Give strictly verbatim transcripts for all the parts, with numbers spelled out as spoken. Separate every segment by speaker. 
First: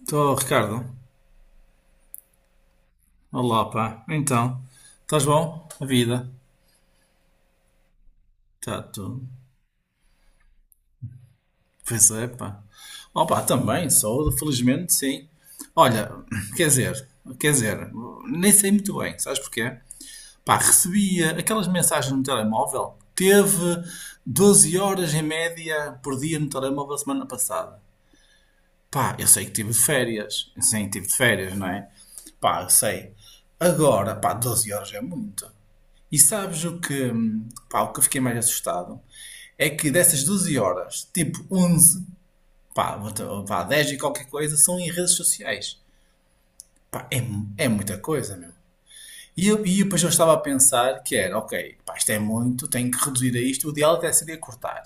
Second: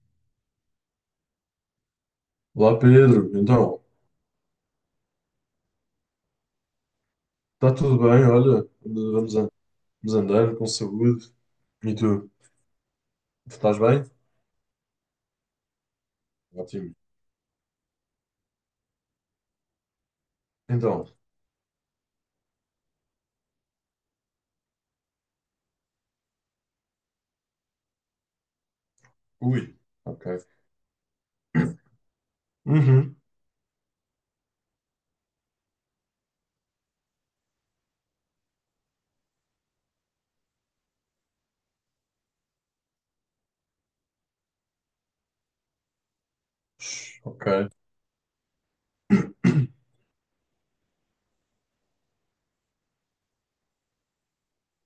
Speaker 1: Estou, Ricardo.
Speaker 2: Olá Pedro,
Speaker 1: Olá,
Speaker 2: então,
Speaker 1: pá. Então, estás bom? A vida?
Speaker 2: está tudo bem? Olha,
Speaker 1: Está
Speaker 2: ande-
Speaker 1: tudo.
Speaker 2: vamos, an- vamos andando com saúde. E
Speaker 1: Pois é,
Speaker 2: tu?
Speaker 1: pá. Ó,
Speaker 2: Estás
Speaker 1: também,
Speaker 2: bem?
Speaker 1: saúde, felizmente, sim. Olha, quer
Speaker 2: Ótimo.
Speaker 1: dizer, quer dizer, nem sei muito bem, sabes porquê? Pá,
Speaker 2: Então,
Speaker 1: recebi eh, aquelas mensagens no telemóvel. Teve doze horas em média por dia no telemóvel semana passada. Pá, eu sei que tive
Speaker 2: ui,
Speaker 1: de
Speaker 2: ok.
Speaker 1: férias. Sim, tive de férias, não é? Pá, eu sei.
Speaker 2: Uhum.
Speaker 1: Agora, pá, doze horas é muito. E sabes o que, hum, pá, o que eu fiquei mais assustado? É que dessas doze horas, tipo onze pá, vou- pá dez e qualquer coisa, são em redes sociais. Pá, é,
Speaker 2: Shhh,
Speaker 1: mu- é
Speaker 2: ok.
Speaker 1: muita coisa, meu. E, eu, e depois eu estava a pensar que era, ok, pá, isto é muito, tenho que reduzir a isto, o ideal até seria cortar.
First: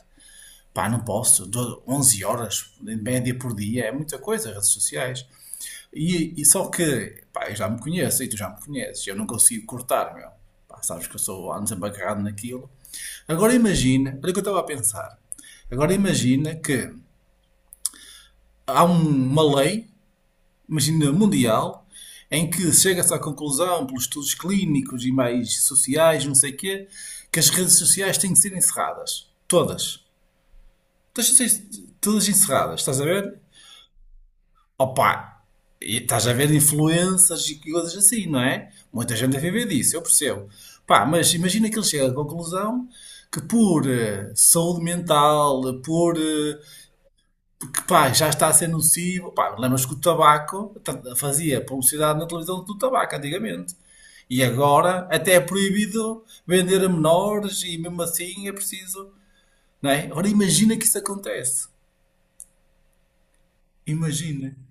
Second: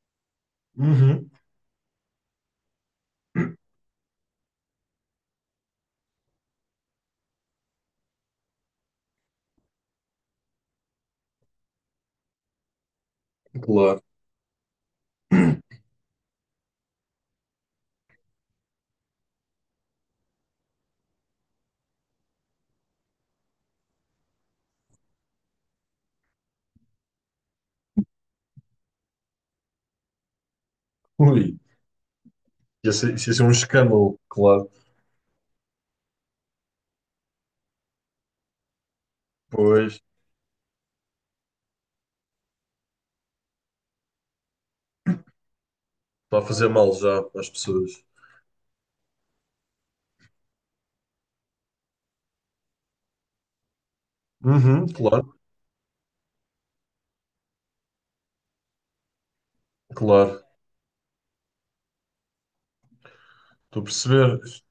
Speaker 1: Pá, não
Speaker 2: Uhum.
Speaker 1: posso, do- onze horas, em média por dia, é muita coisa, redes sociais. E, e só que, pá, eu já me conheço e tu já me conheces, eu não consigo cortar, meu. Pá, sabes que eu sou ando sempre agarrado naquilo. Agora
Speaker 2: Claro.
Speaker 1: imagina, olha o que eu estava a pensar. Agora imagina que há um- uma lei, imagina mundial, em que chega-se à conclusão, pelos estudos clínicos e mais sociais, não sei o quê, que as redes sociais têm que ser encerradas. Todas.
Speaker 2: Ui,
Speaker 1: Todas, todas encerradas,
Speaker 2: isso ia
Speaker 1: estás a
Speaker 2: ser
Speaker 1: ver?
Speaker 2: isso ia ser um escândalo, claro.
Speaker 1: Opa, e estás a ver influências e coisas assim, não é? Muita gente a viver disso,
Speaker 2: Pois,
Speaker 1: eu percebo. Pá, mas imagina que ele chega à conclusão que por eh, saúde mental, por
Speaker 2: está a
Speaker 1: eh,
Speaker 2: fazer mal já às
Speaker 1: porque
Speaker 2: pessoas.
Speaker 1: pá, já está a ser nocivo, pá, lembras que o tabaco ta- fazia publicidade na televisão do tabaco antigamente. E
Speaker 2: Uhum,
Speaker 1: agora até
Speaker 2: claro,
Speaker 1: é proibido vender a menores e mesmo assim é preciso, não é? Agora
Speaker 2: claro.
Speaker 1: imagina que isso acontece.
Speaker 2: Estou a perceber.
Speaker 1: Imagina.
Speaker 2: Isto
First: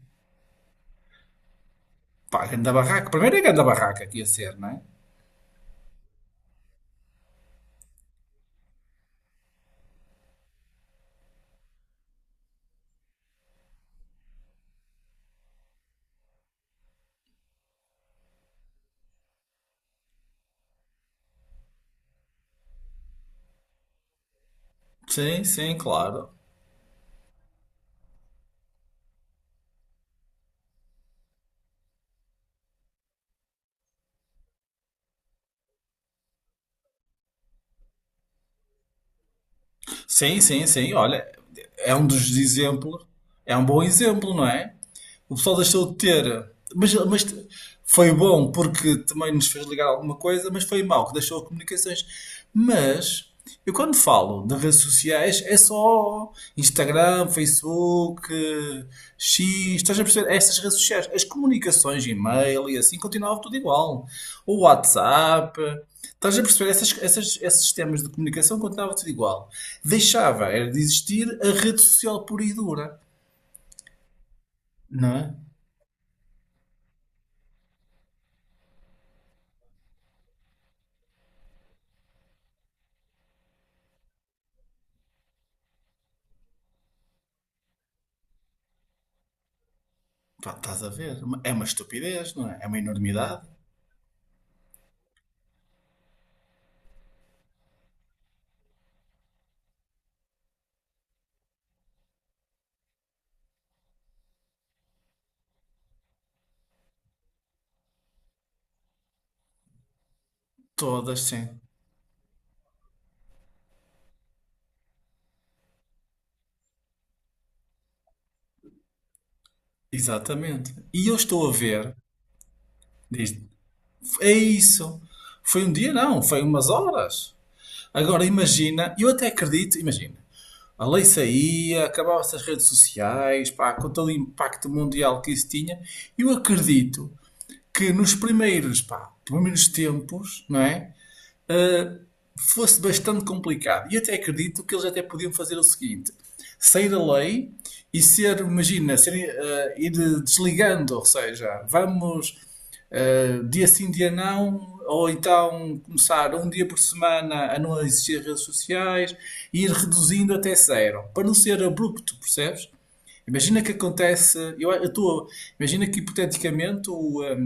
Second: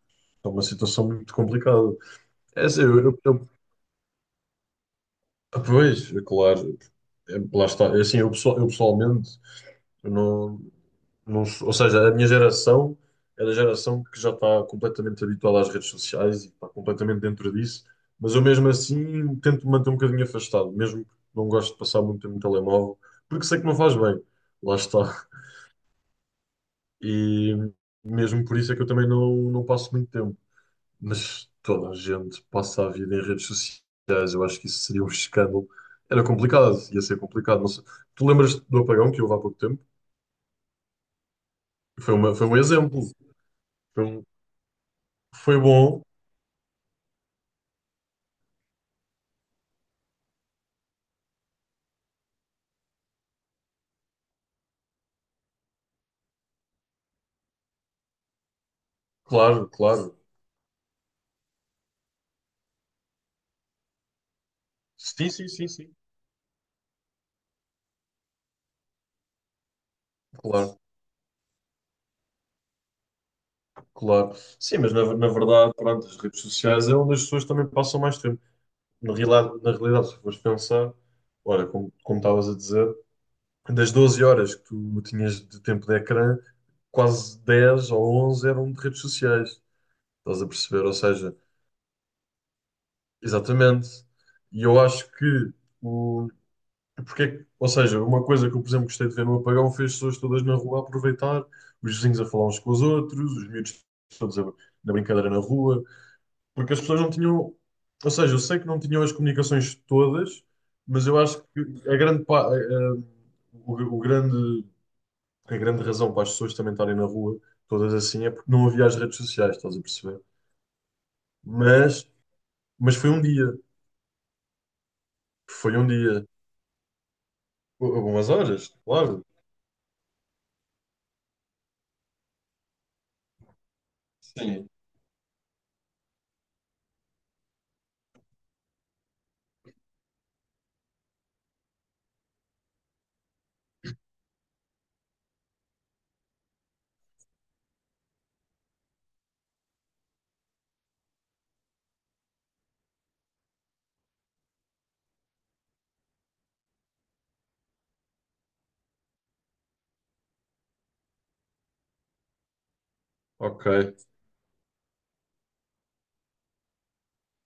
Speaker 2: é uma situação muito complicada.
Speaker 1: Pá,
Speaker 2: É
Speaker 1: ganda
Speaker 2: assim, eu,
Speaker 1: barraca.
Speaker 2: eu,
Speaker 1: Primeiro é
Speaker 2: eu-
Speaker 1: ganda barraca que ia ser, não é?
Speaker 2: pois, é claro. É, lá está. É assim, eu, pessoal- eu pessoalmente eu não. Não sou- ou seja, a minha geração é da geração que já está completamente habituada às redes sociais e está completamente dentro disso, mas eu mesmo assim tento me manter um bocadinho afastado, mesmo que não gosto de passar muito tempo no telemóvel, porque sei que não faz bem, lá está.
Speaker 1: Sim, sim, claro.
Speaker 2: E mesmo por isso é que eu também não, não passo muito tempo. Mas toda a gente passa a vida em redes sociais, eu acho que isso seria um escândalo. Era complicado, ia ser complicado. Não sei. Tu lembras do apagão que houve há pouco tempo?
Speaker 1: Sim, sim, sim. Olha, é um
Speaker 2: Foi uma,
Speaker 1: dos
Speaker 2: foi um exemplo.
Speaker 1: exemplos, é um bom
Speaker 2: Foi, um-
Speaker 1: exemplo, não é? O pessoal
Speaker 2: foi
Speaker 1: deixou de
Speaker 2: bom.
Speaker 1: ter. Mas, mas t- foi bom porque também nos fez ligar alguma coisa, mas foi mau que deixou as comunicações. Mas eu quando falo de redes sociais é só Instagram, Facebook, eh, X,
Speaker 2: Claro,
Speaker 1: estás a
Speaker 2: claro.
Speaker 1: perceber? Estas redes sociais, as comunicações, e-mail e assim continuava tudo igual. O
Speaker 2: Sim, sim,
Speaker 1: WhatsApp,
Speaker 2: sim, sim.
Speaker 1: estás a perceber? Essas, essas, esses sistemas de comunicação continuava tudo igual. Deixava, era de
Speaker 2: Claro,
Speaker 1: existir a rede social pura e dura,
Speaker 2: claro. Sim, mas na,
Speaker 1: não
Speaker 2: na
Speaker 1: é?
Speaker 2: verdade, pronto, as redes sociais é onde as pessoas também passam mais tempo. Na realidade, na realidade, se fores pensar, olha, como, como estavas a dizer, das doze horas que tu tinhas de tempo de ecrã, quase dez ou onze eram de redes sociais. Estás a
Speaker 1: Pá, estás
Speaker 2: perceber?
Speaker 1: a
Speaker 2: Ou
Speaker 1: ver?
Speaker 2: seja,
Speaker 1: É uma estupidez, não é? É uma enormidade.
Speaker 2: exatamente. E eu acho que porque, ou seja, uma coisa que eu, por exemplo, gostei de ver no apagão foi as pessoas todas na rua a aproveitar, os vizinhos a falar uns com os outros, os miúdos todos a, na brincadeira na rua, porque as pessoas não tinham, ou seja, eu sei que não tinham as comunicações todas, mas eu
Speaker 1: Todas,
Speaker 2: acho que
Speaker 1: sim.
Speaker 2: a grande, pa- a- a- o, o grande, a grande razão para as pessoas também estarem na rua, todas assim, é porque não havia as redes sociais, estás a perceber?
Speaker 1: Exatamente. E eu estou a ver.
Speaker 2: Mas, mas foi um
Speaker 1: Diz,
Speaker 2: dia,
Speaker 1: é isso. Foi um
Speaker 2: foi um
Speaker 1: dia, não.
Speaker 2: dia,
Speaker 1: Foi umas horas. Agora
Speaker 2: algumas horas,
Speaker 1: imagina, eu
Speaker 2: claro.
Speaker 1: até acredito, imagina. A lei saía, acabava-se as redes sociais, pá, com todo o impacto
Speaker 2: Sim.
Speaker 1: mundial que isso tinha. Eu acredito que nos primeiros, pá, primeiros tempos, não é, fosse bastante complicado. E até acredito que eles até podiam fazer o seguinte: sair a lei e ser, imagina, ser, eh, ir desligando, ou seja, vamos eh, dia sim, dia não, ou então começar um dia por semana a não existir redes sociais e ir reduzindo até zero, para não ser abrupto, percebes? Imagina
Speaker 2: Ok.
Speaker 1: que acontece, eu estou, imagina que hipoteticamente o, eh,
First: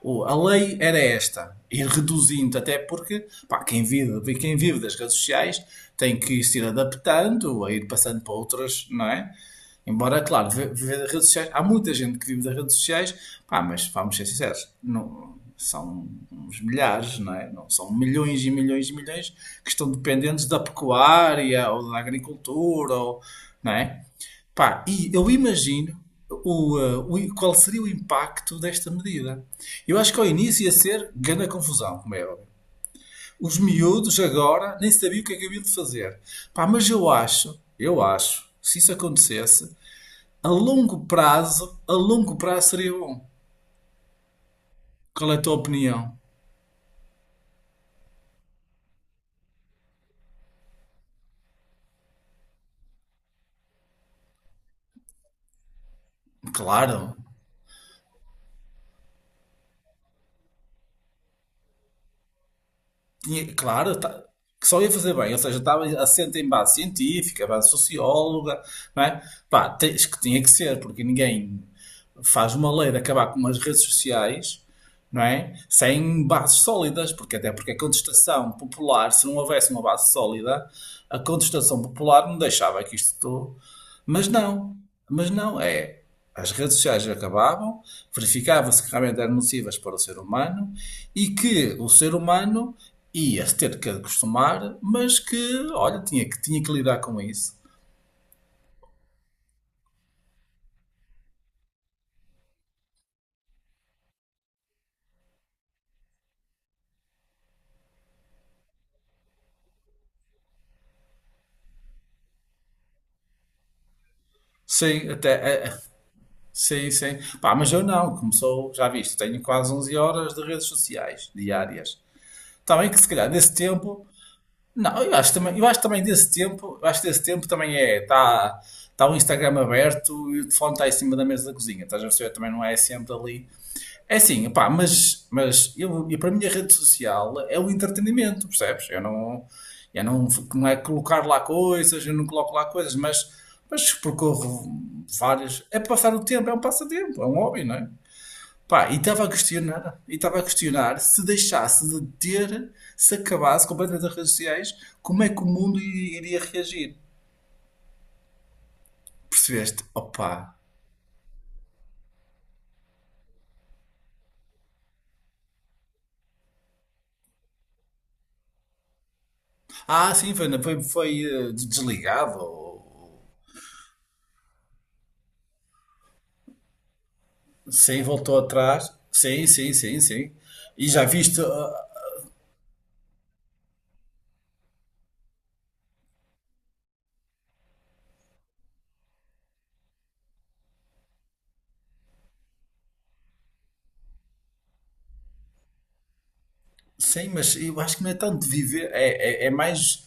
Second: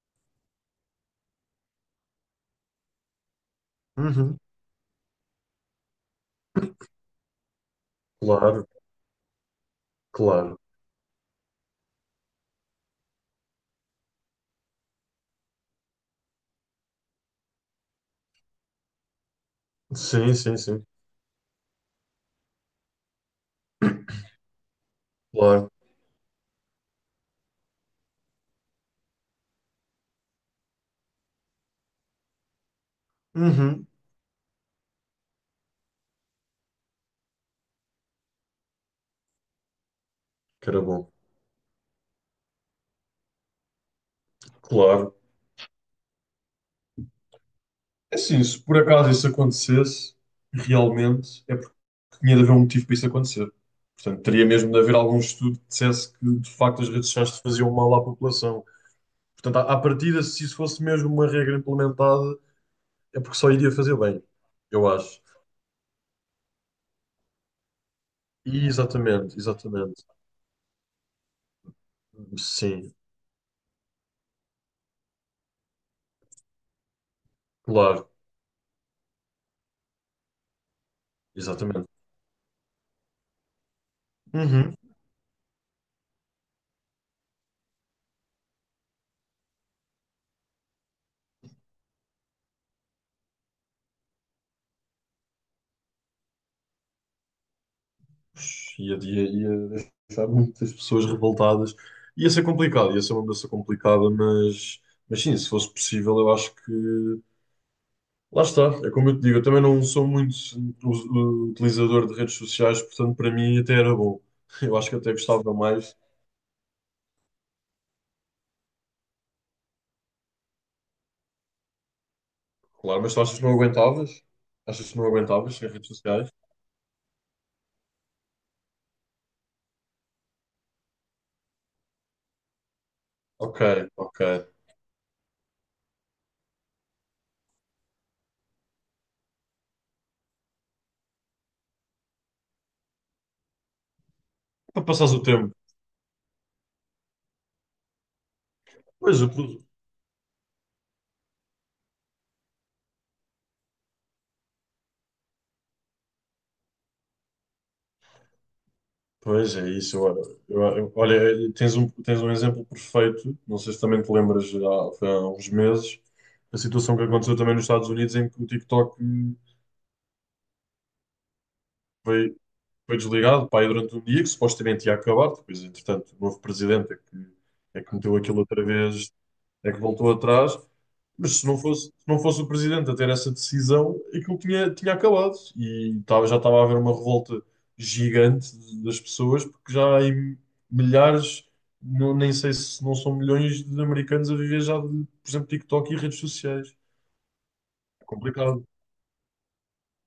Speaker 1: o- a lei era esta, ir reduzindo, até porque pá, quem, vive,
Speaker 2: Uhum.
Speaker 1: quem vive das redes sociais tem que se ir adaptando, a ir passando para
Speaker 2: Claro.
Speaker 1: outras, não é? Embora, claro,
Speaker 2: Claro.
Speaker 1: vi- viver das redes sociais, há muita gente que vive das redes sociais, pá, mas vamos ser sinceros, não, são uns milhares, não é? Não são milhões e milhões e milhões que estão
Speaker 2: Sim,
Speaker 1: dependentes
Speaker 2: sim,
Speaker 1: da
Speaker 2: sim.
Speaker 1: pecuária ou da agricultura, ou, não é? Pá, e eu
Speaker 2: Claro.
Speaker 1: imagino o, eh, o- qual seria o impacto desta medida. Eu acho que ao início ia ser grande confusão, como é óbvio. Os
Speaker 2: Uhum.
Speaker 1: miúdos agora nem sabiam o que é que haviam de fazer. Pá, mas eu acho, eu acho, se isso acontecesse, a
Speaker 2: Que era
Speaker 1: longo
Speaker 2: bom.
Speaker 1: prazo, a longo prazo seria bom.
Speaker 2: Claro.
Speaker 1: Qual é a tua opinião?
Speaker 2: É assim, se por acaso isso acontecesse, realmente é porque tinha de haver um motivo para isso acontecer. Portanto, teria mesmo de haver algum estudo que dissesse que, de facto, as redes
Speaker 1: Claro,
Speaker 2: sociais faziam mal à população. Portanto, à à partida, se isso fosse mesmo uma regra implementada, é porque só
Speaker 1: tinha-
Speaker 2: iria fazer
Speaker 1: claro, tá-
Speaker 2: bem,
Speaker 1: que só
Speaker 2: eu
Speaker 1: ia fazer
Speaker 2: acho.
Speaker 1: bem, ou seja, estava assente em base científica, base socióloga,
Speaker 2: E
Speaker 1: não é?
Speaker 2: exatamente,
Speaker 1: Pá,
Speaker 2: exatamente.
Speaker 1: tens que tinha que ser, porque ninguém faz uma lei
Speaker 2: Sim,
Speaker 1: de acabar com as redes sociais, não é? Sem bases sólidas, porque até porque a
Speaker 2: claro,
Speaker 1: contestação popular, se não houvesse uma base sólida, a contestação
Speaker 2: exatamente.
Speaker 1: popular não deixava que isto. Mas
Speaker 2: Uhum.
Speaker 1: não, mas não, é. As redes sociais acabavam, verificava-se que realmente eram nocivas para o ser humano e que o ser humano ia-se ter que acostumar, mas que, olha, tinha que, tinha que lidar com isso.
Speaker 2: Ia, ia, ia deixar muitas pessoas revoltadas. Ia ser complicado, ia ser uma mudança complicada, mas, mas sim, se fosse possível, eu acho que. Lá está, é como eu te digo, eu também não sou muito us- utilizador de redes sociais, portanto, para mim até era bom. Eu acho que
Speaker 1: Sim,
Speaker 2: até
Speaker 1: até.
Speaker 2: gostava
Speaker 1: É, é,
Speaker 2: mais,
Speaker 1: sim, sim. Pá, mas eu não, começou, já viste, tenho quase onze horas de redes sociais diárias. Está bem que
Speaker 2: claro,
Speaker 1: se
Speaker 2: mas tu
Speaker 1: calhar
Speaker 2: achas que não
Speaker 1: desse tempo.
Speaker 2: aguentavas? Achas
Speaker 1: Não,
Speaker 2: que não
Speaker 1: eu acho
Speaker 2: aguentavas
Speaker 1: também, eu
Speaker 2: sem
Speaker 1: acho
Speaker 2: redes
Speaker 1: também desse
Speaker 2: sociais?
Speaker 1: tempo, eu acho que desse tempo também é. Está tá o Instagram aberto e o telefone está em cima da mesa da cozinha. Estás a perceber? Também não é sempre ali.
Speaker 2: Ok,
Speaker 1: É
Speaker 2: ok.
Speaker 1: assim, pá, mas, mas eu, eu, para mim a rede social é o entretenimento, percebes? Eu não, eu não, não é colocar lá coisas, eu não coloco lá coisas, mas, mas percorro
Speaker 2: Para passares o tempo.
Speaker 1: várias. É passar o tempo, é um passatempo, é um hobby, não é? Pá, e
Speaker 2: Pois,
Speaker 1: estava a
Speaker 2: eu
Speaker 1: questionar, e estava a questionar se deixasse de ter, se acabasse completamente as redes sociais, como é que o mundo i- iria reagir?
Speaker 2: pois é
Speaker 1: Percebeste?
Speaker 2: isso. Eu,
Speaker 1: Opa!
Speaker 2: eu- eu olha, tens um, tens um exemplo perfeito. Não sei se também te lembras, há, foi há uns meses, a situação que aconteceu também nos Estados Unidos em que o TikTok
Speaker 1: Ah, sim, foi, foi, foi eh,
Speaker 2: foi,
Speaker 1: desligado.
Speaker 2: foi desligado, pá, aí durante um dia que supostamente ia acabar. Depois, entretanto, o novo presidente é que, é que
Speaker 1: Sim,
Speaker 2: meteu
Speaker 1: voltou
Speaker 2: aquilo outra
Speaker 1: atrás.
Speaker 2: vez
Speaker 1: Sim,
Speaker 2: é
Speaker 1: sim,
Speaker 2: que
Speaker 1: sim,
Speaker 2: voltou
Speaker 1: sim.
Speaker 2: atrás.
Speaker 1: E já
Speaker 2: Mas
Speaker 1: viste,
Speaker 2: se não
Speaker 1: ah,
Speaker 2: fosse, se não fosse o presidente a ter essa decisão, aquilo tinha, tinha acabado. E estava- já estava a haver uma revolta gigante de- das pessoas, porque já há em milhares, não- nem sei se não são milhões de americanos a viver já de, por exemplo, TikTok e redes sociais.
Speaker 1: sim, mas eu acho que
Speaker 2: É
Speaker 1: não é tanto de
Speaker 2: complicado.
Speaker 1: viver, é, é, é mais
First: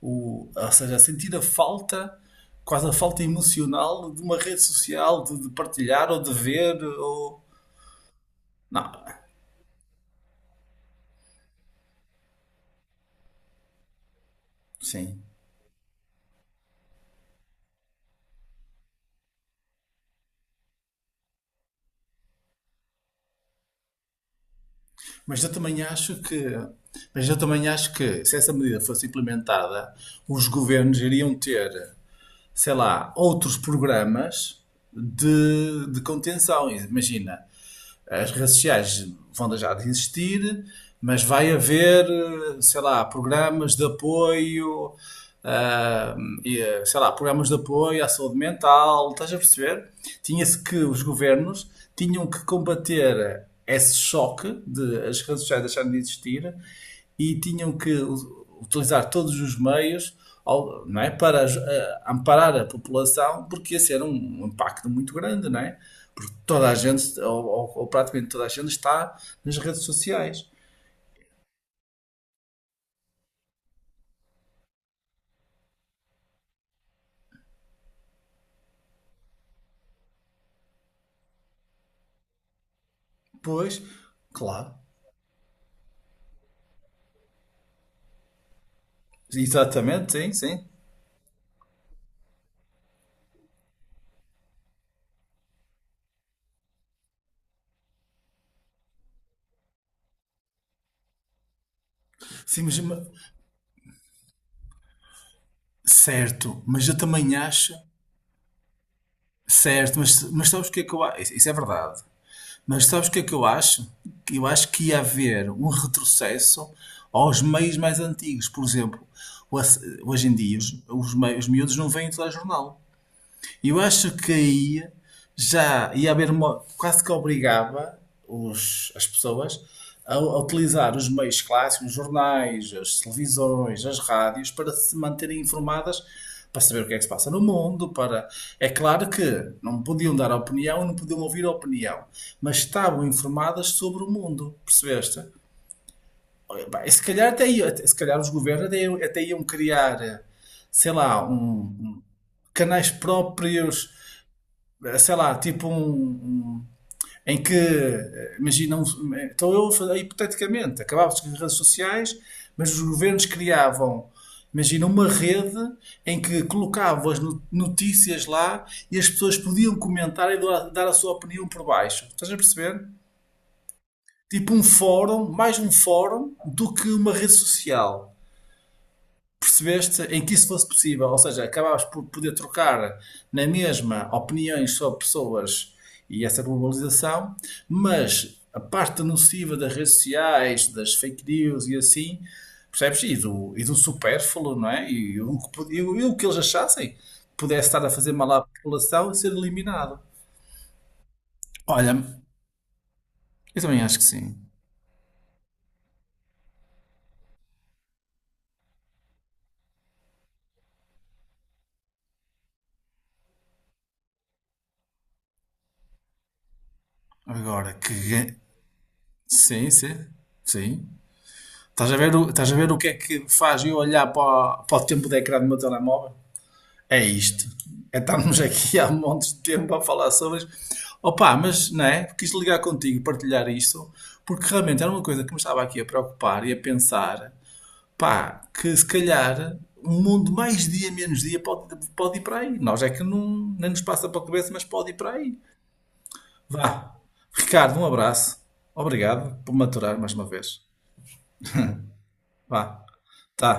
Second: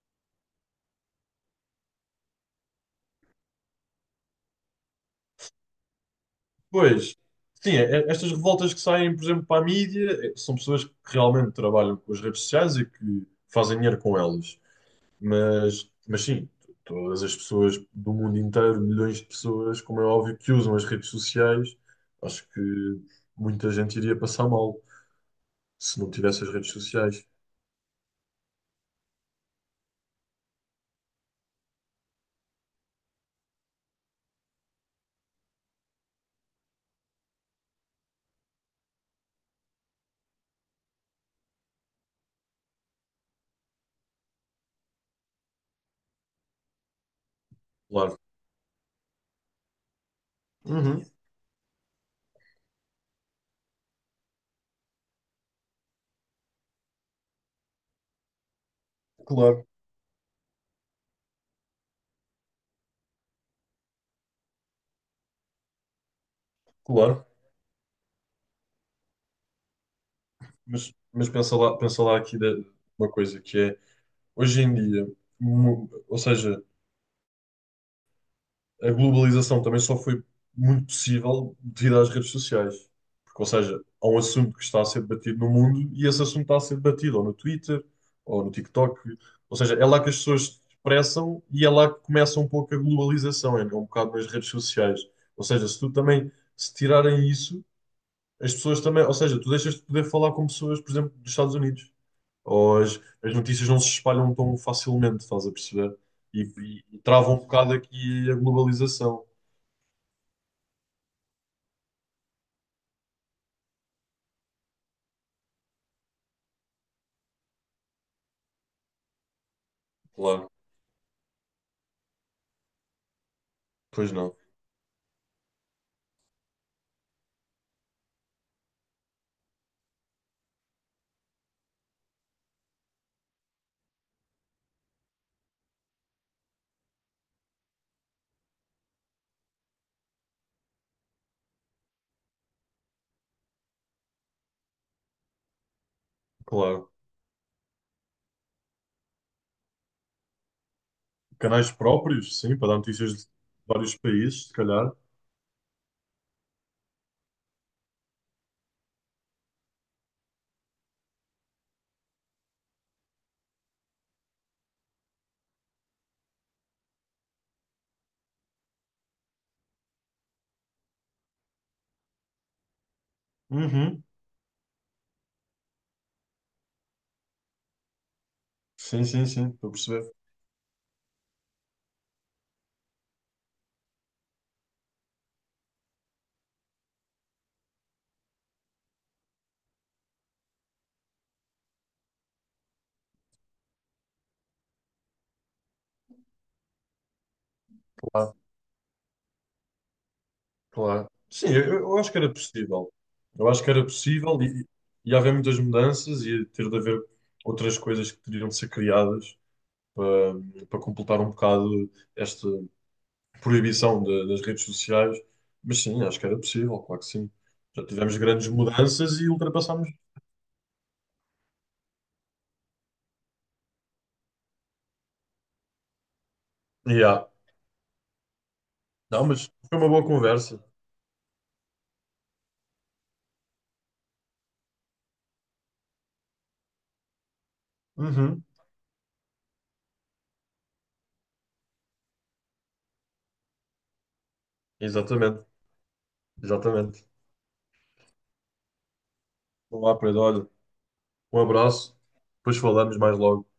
Speaker 1: o, ou seja, sentir a falta, quase a falta emocional de uma rede social, de, de partilhar ou de ver,
Speaker 2: Pois,
Speaker 1: ou.
Speaker 2: sim, é- é- estas revoltas que
Speaker 1: Não,
Speaker 2: saem, por exemplo, para a mídia, é- são pessoas que realmente trabalham com as redes sociais e que fazem dinheiro com elas.
Speaker 1: sim.
Speaker 2: Mas, mas sim, todas as pessoas do mundo inteiro, milhões de pessoas, como é óbvio, que usam as redes sociais, acho que muita gente iria passar mal
Speaker 1: Mas eu também
Speaker 2: se não
Speaker 1: acho
Speaker 2: tivesse
Speaker 1: que,
Speaker 2: as redes sociais.
Speaker 1: mas eu também acho que se essa medida fosse implementada, os governos iriam ter, sei lá, outros programas de, de contenção. Imagina, as redes sociais vão deixar de existir, mas vai haver, sei lá, programas de apoio, ah, e, sei lá, programas de apoio à
Speaker 2: Claro.
Speaker 1: saúde mental, estás a perceber? Tinha-se que os
Speaker 2: Uhum,
Speaker 1: governos tinham que combater esse choque de as redes sociais deixarem de existir e tinham que u- utilizar todos os
Speaker 2: claro,
Speaker 1: meios ao- não é, para aj- eh, amparar a população, porque esse era um um impacto muito grande, não é? Porque toda a gente,
Speaker 2: claro.
Speaker 1: ou, ou- ou praticamente toda a gente, está nas redes sociais.
Speaker 2: Mas, mas pensa lá, pensa lá aqui de uma coisa que é, hoje em dia, mu- ou seja, a globalização também só foi muito possível devido às redes sociais. Porque, ou
Speaker 1: Pois,
Speaker 2: seja, há um assunto que
Speaker 1: claro.
Speaker 2: está a ser debatido no mundo e esse assunto está a ser debatido ou no Twitter ou no TikTok. Ou seja, é lá que
Speaker 1: Exatamente,
Speaker 2: as
Speaker 1: sim,
Speaker 2: pessoas se
Speaker 1: sim.
Speaker 2: expressam e é lá que começa um pouco a globalização, é um bocado nas redes sociais. Ou seja, se tu também, se tirarem isso, as pessoas também, ou seja, tu deixas de poder falar com pessoas, por exemplo, dos Estados Unidos.
Speaker 1: Sim, mas,
Speaker 2: Ou
Speaker 1: ma-
Speaker 2: as, as notícias não se espalham tão facilmente, estás a perceber? E,
Speaker 1: certo,
Speaker 2: e,
Speaker 1: mas eu
Speaker 2: e trava
Speaker 1: também
Speaker 2: um
Speaker 1: acho,
Speaker 2: bocado aqui a globalização.
Speaker 1: certo, mas, mas sabes o que é que eu acho? Isso é verdade. Mas sabes o que é que eu acho? Eu acho que ia haver um retrocesso aos meios mais antigos. Por exemplo, o ass- hoje em
Speaker 2: Claro,
Speaker 1: dia os, os, meios, os miúdos não veem telejornal. Eu acho
Speaker 2: pois
Speaker 1: que
Speaker 2: não,
Speaker 1: aí já ia haver uma, quase que obrigava os, as pessoas a, a utilizar os meios clássicos, os jornais, as televisões, as rádios, para se manterem informadas, para saber o que é que se passa no mundo, para. É claro que não podiam dar opinião, não podiam ouvir a opinião, mas estavam informadas sobre o mundo, percebeste? Olha, bem,
Speaker 2: claro.
Speaker 1: se calhar até, ia- até- se calhar os governos até, iam- até iam criar, eh, sei lá, um,
Speaker 2: Canais
Speaker 1: um-
Speaker 2: próprios, sim, para dar
Speaker 1: canais
Speaker 2: notícias de
Speaker 1: próprios,
Speaker 2: vários países, se calhar.
Speaker 1: eh, sei lá, tipo um, um- em que, eh, imagina, um- eh, então eu, fa- hipoteticamente, acabavam-se as redes sociais, mas os governos criavam, imagina, uma rede em que colocavam as no- notícias lá e as pessoas podiam comentar e doar- dar a sua opinião por baixo. Estás a perceber?
Speaker 2: Uhum.
Speaker 1: Tipo um fórum, mais um fórum do que uma rede social,
Speaker 2: Sim, sim, sim, estou a
Speaker 1: percebeste,
Speaker 2: perceber.
Speaker 1: em que isso fosse possível, ou seja, acabavas por poder trocar na mesma opiniões sobre pessoas e essa globalização, mas a parte nociva das redes sociais, das fake news e assim, percebes? E do, e do supérfluo, não é? E o, que pod- e o e o que eles achassem pudesse estar a fazer mal
Speaker 2: Claro,
Speaker 1: à população e ser eliminado.
Speaker 2: claro. Sim, eu,
Speaker 1: Olha,
Speaker 2: eu acho que era possível. Eu
Speaker 1: eu
Speaker 2: acho que
Speaker 1: também
Speaker 2: era
Speaker 1: acho que sim.
Speaker 2: possível e ia haver muitas mudanças, ia ter de haver outras coisas que teriam de ser criadas para, para completar um bocado esta proibição da- das redes sociais. Mas sim, acho que era possível, claro que sim.
Speaker 1: Agora
Speaker 2: Já tivemos
Speaker 1: que.
Speaker 2: grandes mudanças e
Speaker 1: Sim,
Speaker 2: ultrapassámos.
Speaker 1: sim. Sim. Estás a ver o, estás a ver o que é que faz eu olhar para, o- para o tempo de ecrã do meu telemóvel? É
Speaker 2: Yeah.
Speaker 1: isto. É estarmos aqui há
Speaker 2: Não,
Speaker 1: montes de
Speaker 2: mas
Speaker 1: tempo
Speaker 2: foi
Speaker 1: a
Speaker 2: uma boa
Speaker 1: falar sobre isto.
Speaker 2: conversa.
Speaker 1: Opa, mas não é? Quis ligar contigo, partilhar isto, porque realmente era uma coisa que me estava aqui a preocupar e a pensar, pá,
Speaker 2: Uhum.
Speaker 1: que se calhar um mundo mais dia, menos dia pode, pode ir para aí. Nós é que não, nem nos passa para a cabeça, mas pode ir para aí.
Speaker 2: Exatamente,
Speaker 1: Vá.
Speaker 2: exatamente.
Speaker 1: Ricardo, um abraço. Obrigado por
Speaker 2: Vamos lá,
Speaker 1: maturar mais
Speaker 2: Pedro.
Speaker 1: uma
Speaker 2: Olha,
Speaker 1: vez.
Speaker 2: um abraço. Depois
Speaker 1: Vá.
Speaker 2: falamos mais logo.
Speaker 1: Tá.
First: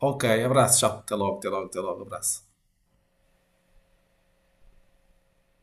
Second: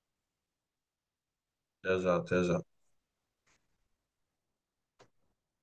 Speaker 1: Ok. Abraço. Tchau. Até logo. Até logo. Até
Speaker 2: Até
Speaker 1: logo.
Speaker 2: já,
Speaker 1: Abraço.
Speaker 2: até já.